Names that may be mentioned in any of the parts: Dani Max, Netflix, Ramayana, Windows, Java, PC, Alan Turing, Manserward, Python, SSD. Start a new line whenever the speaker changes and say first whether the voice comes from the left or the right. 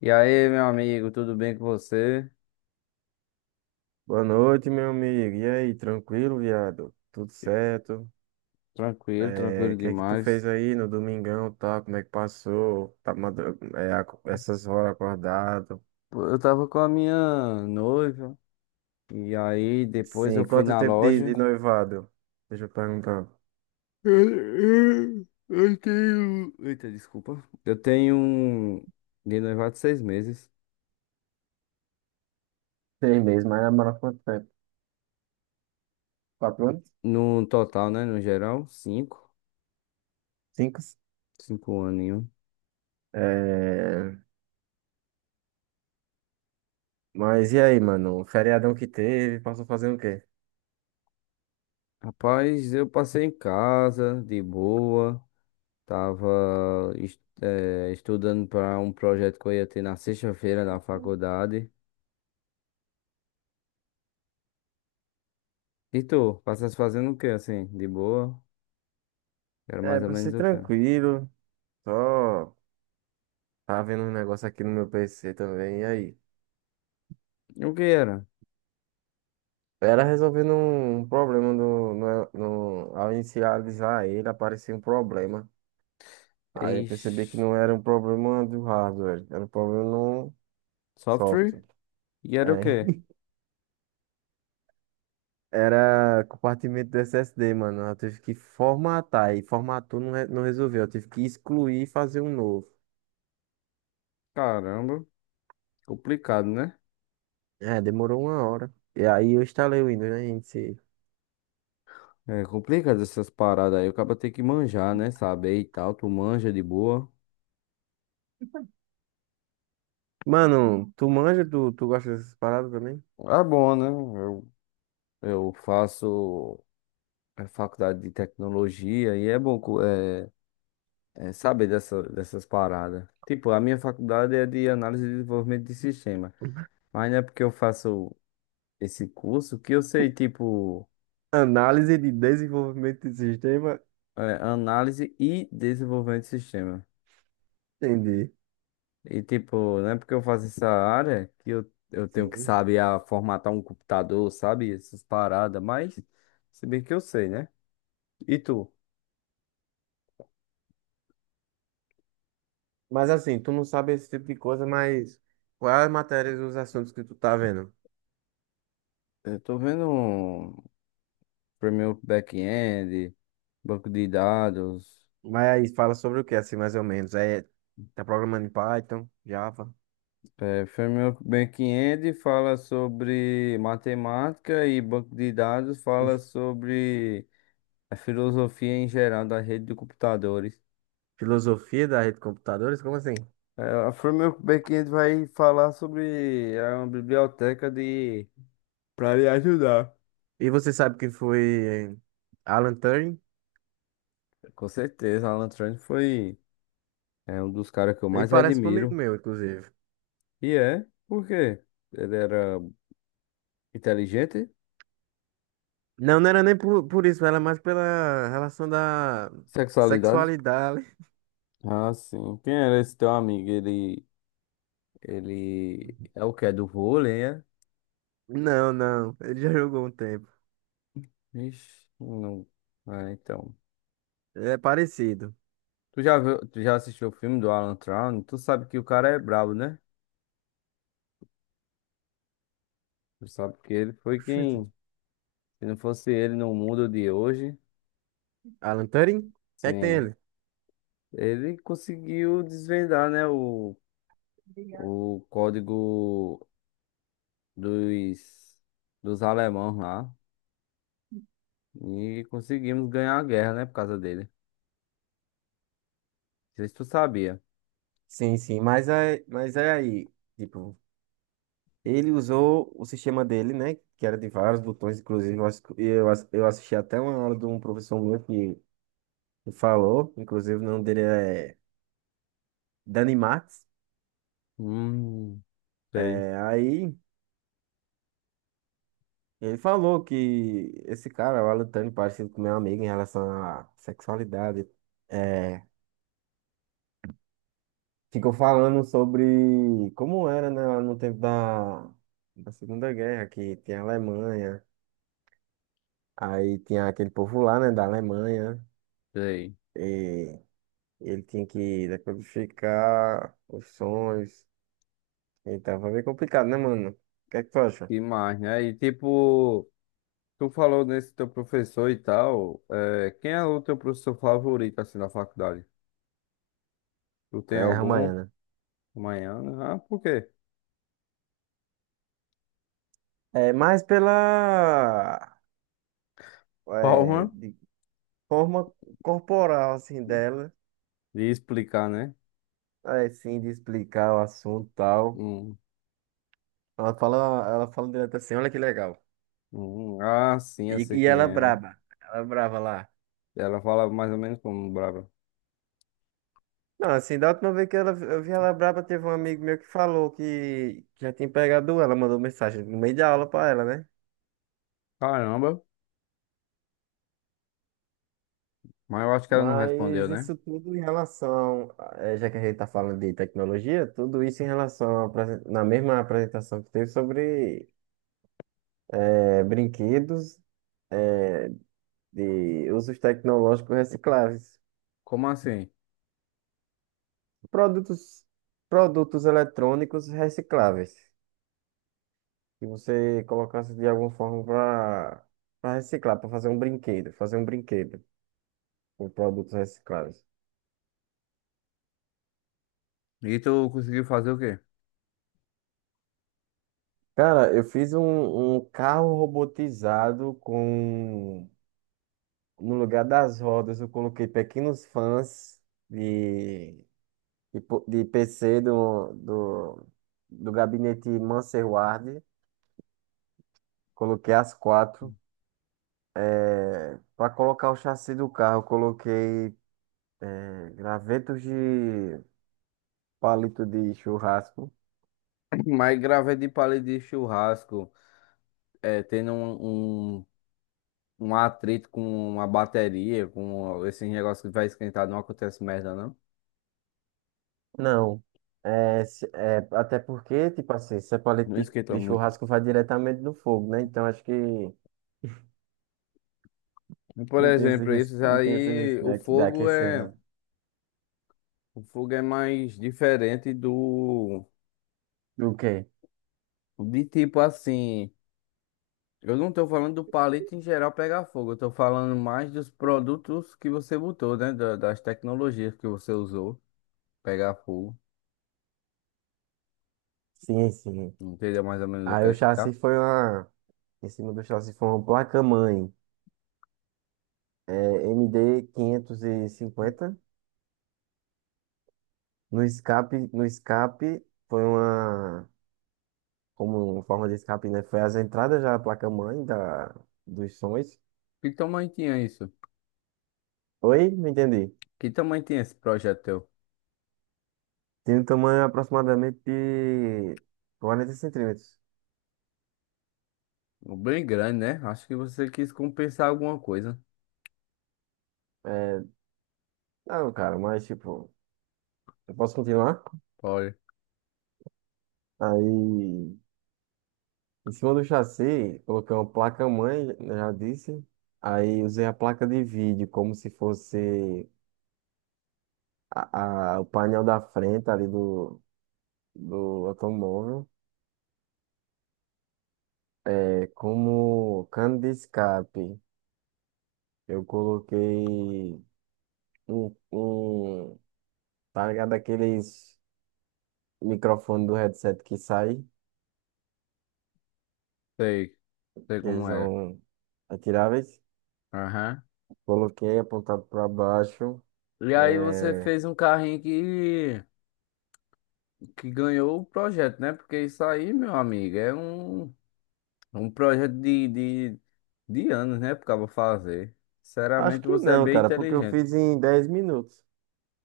left: E aí, meu amigo, tudo bem com você?
right: Boa noite, meu amigo. E aí, tranquilo, viado? Tudo certo?
left: Tranquilo,
right: É,
left: tranquilo
right: o que é que tu fez
left: demais.
right: aí no domingão, tá? Como é que passou? Tá, essas horas acordado?
left: Pô, eu tava com a minha noiva, e aí depois
right: Sim,
left: eu fui
right: quanto
left: na
right: tempo de,
left: loja.
right: de noivado? Deixa eu perguntar.
left: Eu tenho. Eita, desculpa. Eu tenho um de noivado 6 meses.
right: Seis meses, mas namora quanto tempo? Quatro anos?
left: No total, né? No geral, cinco.
right: Cinco?
left: Cinco aninhos.
right: É, mas e aí, mano? O feriadão que teve, passou fazendo o quê?
left: Rapaz, eu passei em casa, de boa. Tava, estudando para um projeto que eu ia ter na sexta-feira na faculdade. E tu, passaste fazendo o que assim? De boa? Era
right: É,
left: mais ou
right: pra ser
left: menos o quê?
right: tranquilo. Só tava vendo um negócio aqui no meu PC também. E aí?
left: O que era?
right: Era resolvendo um problema do no, no- ao inicializar ele, aparecia um problema. Aí eu percebi que
left: Ixi,
right: não era um problema do hardware, era um problema no software.
left: software? E era o
right: É.
left: quê?
right: Era compartimento do SSD, mano. Eu tive que formatar e formatou não, não resolveu. Eu tive que excluir e fazer um novo.
left: Caramba, complicado, né?
right: É, demorou uma hora. E aí eu instalei o Windows, né, gente?
left: É complicado essas paradas aí. O cara tem que manjar, né? Saber e tal. Tu manja de boa.
right: Mano, tu manja, tu gosta dessas paradas também?
left: É bom, né? Eu faço a faculdade de tecnologia e é bom é saber dessas paradas. Tipo, a minha faculdade é de análise e desenvolvimento de sistema. Mas não é porque eu faço esse curso que eu sei, tipo,
right: Análise de desenvolvimento de sistema?
left: é, análise e desenvolvimento de sistema.
right: Entendi.
left: E, tipo, não é porque eu faço essa área que eu tenho que
right: Sim.
left: saber a formatar um computador, sabe? Essas paradas, mas se bem que eu sei, né? E tu?
right: Mas assim, tu não sabe esse tipo de coisa, mas quais as matérias e os assuntos que tu tá vendo?
left: Eu tô vendo um framework back-end, banco de dados.
right: Mas aí fala sobre o que, assim, mais ou menos? É, tá programando em Python, Java,
left: É, framework back-end fala sobre matemática e banco de dados fala sobre a filosofia em geral da rede de computadores.
right: filosofia da rede de computadores? Como assim?
left: É, a Framework Backend vai falar sobre a biblioteca de para lhe ajudar.
right: E você sabe quem foi Alan Turing?
left: Com certeza, Alan Turing foi um dos caras que eu
right: Ele
left: mais
right: parece comigo
left: admiro.
right: meu, inclusive.
left: E por quê? Ele era inteligente,
right: Não, não era nem por isso, era mais pela relação da
left: sexualidade.
right: sexualidade.
left: Ah, sim. Quem era esse teu amigo? Ele é o que é do vôlei, é?
right: Não, não, ele já jogou um tempo.
left: Ixi, não. Ah, então.
right: É parecido.
left: Tu já assistiu o filme do Alan Turing? Tu sabe que o cara é brabo, né? Tu sabe que ele foi
right: Oxente.
left: quem, se não fosse ele no mundo de hoje,
right: Alan Turing? O que é que tem
left: sim,
right: ele?
left: ele conseguiu desvendar, né, o código dos, dos alemãos lá. E conseguimos ganhar a guerra, né, por causa dele. Não sei se tu sabia.
right: Sim, sim, mas é aí, tipo, ele usou o sistema dele, né, que era de vários botões, inclusive eu assisti até uma aula de um professor meu que falou, inclusive o nome dele é Dani Max,
left: Hum, sei,
right: é, aí ele falou que esse cara, o Alan Turing, parecido com meu amigo em relação à sexualidade, é, ficou falando sobre como era, né, lá no tempo da Segunda Guerra, que tem a Alemanha. Aí tinha aquele povo lá, né, da Alemanha,
left: sei.
right: e ele tinha que decodificar os sons. Então foi bem complicado, né, mano? O que é que tu acha?
left: Que mais, né? E tipo, tu falou nesse teu professor e tal. Quem é o teu professor favorito, assim, na faculdade? Tu tem
right: É,
left: algum?
right: Ramayana.
left: Amanhã? Ah, por quê?
right: É, mais pela é,
left: Palma.
right: de forma corporal, assim, dela,
left: De explicar, né?
right: é, sim, de explicar o assunto e tal.
left: Hum.
right: Ela fala, ela fala direto assim, olha que legal.
left: Ah, sim,
right: E,
left: eu sei
right: e
left: quem é.
right: ela é braba lá.
left: Ela fala mais ou menos como brava.
right: Não, assim, da última vez que ela, eu vi ela braba, teve um amigo meu que falou que já tinha pegado ela, mandou mensagem no meio da aula pra ela, né?
left: Caramba, mas eu acho que ela não respondeu,
right: Mas
left: né?
right: isso tudo em relação, já que a gente tá falando de tecnologia, tudo isso em relação à na mesma apresentação que teve sobre brinquedos, eh, de usos tecnológicos recicláveis,
left: Como assim?
right: produtos, produtos eletrônicos recicláveis, que você colocasse de alguma forma para para reciclar, para fazer um brinquedo com produtos recicláveis.
left: E tu conseguiu fazer o quê?
right: Cara, eu fiz um carro robotizado com no lugar das rodas eu coloquei pequenos fãs de de PC do gabinete Manserward. Coloquei as quatro. Para colocar o chassi do carro, eu coloquei gravetos de palito de churrasco.
left: Mas gravei de palha de churrasco, tendo um atrito com uma bateria, com esse negócio que vai esquentar, não acontece merda, não?
right: Não. É, até porque, tipo assim, se é
left: Não
right: paleta
left: esquenta
right: de
left: muito.
right: churrasco vai diretamente no fogo, né? Então acho que
left: E, por
right: não tem esse
left: exemplo,
right: risco,
left: isso
right: não tem esse
left: aí,
right: risco
left: o
right: de
left: fogo
right: aquecer,
left: é,
right: não.
left: o fogo é mais diferente do,
right: O quê?
left: de tipo assim. Eu não tô falando do palito em geral pegar fogo, eu tô falando mais dos produtos que você botou, né? Das tecnologias que você usou pegar fogo.
right: Sim, sim.
left: Entendeu mais ou menos o que eu
right: Aí o
left: quero
right: chassi
left: chegar?
right: foi uma. Em cima do chassi foi uma placa-mãe. É, MD cinquenta. No escape, no escape foi uma. Como forma de escape, né? Foi as entradas já a placa-mãe da, dos sons.
left: Que tamanho tinha isso?
right: Oi? Não entendi.
left: Que tamanho tinha esse projeto teu?
right: Tem um tamanho aproximadamente de 40 centímetros.
left: Bem grande, né? Acho que você quis compensar alguma coisa.
right: É, não, cara, mas tipo, eu posso continuar?
left: Olha,
right: Aí, em cima do chassi, coloquei uma placa-mãe, eu já disse. Aí usei a placa de vídeo como se fosse o painel da frente ali do automóvel. É, como cano de escape, eu coloquei um, um, tá ligado? Aqueles microfone do headset que sai,
left: sei, sei
right: que
left: como é.
right: são atiráveis.
left: Aham.
right: Coloquei apontado para baixo.
left: E aí você
right: É.
left: fez um carrinho que ganhou o projeto, né? Porque isso aí, meu amigo, é um. É um projeto de anos, né? Porque eu vou fazer.
right: Acho
left: Sinceramente,
right: que
left: você é
right: não,
left: bem
right: cara, porque eu
left: inteligente.
right: fiz em 10 minutos.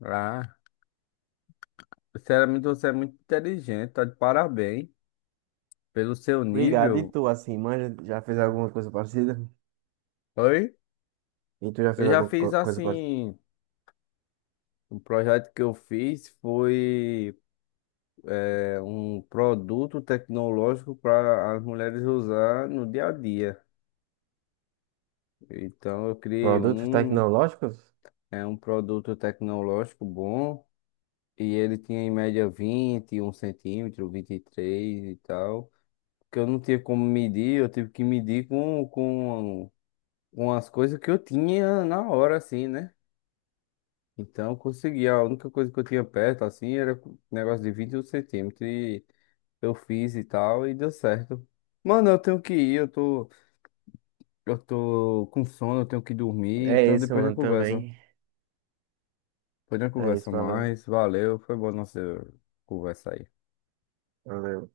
left: Ah, sinceramente, você é muito inteligente. Tá de parabéns pelo seu
right: Obrigado. E
left: nível.
right: tu, assim, manja, já fez alguma coisa parecida?
left: Oi?
right: E tu já
left: Eu
right: fez
left: já
right: alguma
left: fiz
right: coisa parecida?
left: assim. Um projeto que eu fiz foi um produto tecnológico para as mulheres usar no dia a dia. Então, eu criei
right: Produtos tecnológicos?
left: é um produto tecnológico bom. E ele tinha em média 21 centímetros, 23 e tal. Que eu não tinha como medir, eu tive que medir com as coisas que eu tinha na hora, assim, né? Então eu consegui. A única coisa que eu tinha perto, assim, era um negócio de 21 centímetros. E eu fiz e tal, e deu certo. Mano, eu tenho que ir, eu tô com sono, eu tenho que dormir.
right: É
left: Então
right: isso,
left: depois a gente
right: mano,
left: conversa.
right: também.
left: Depois a gente
right: É isso,
left: conversa
right: valeu.
left: mais. Valeu, foi boa nossa conversa aí.
right: Valeu.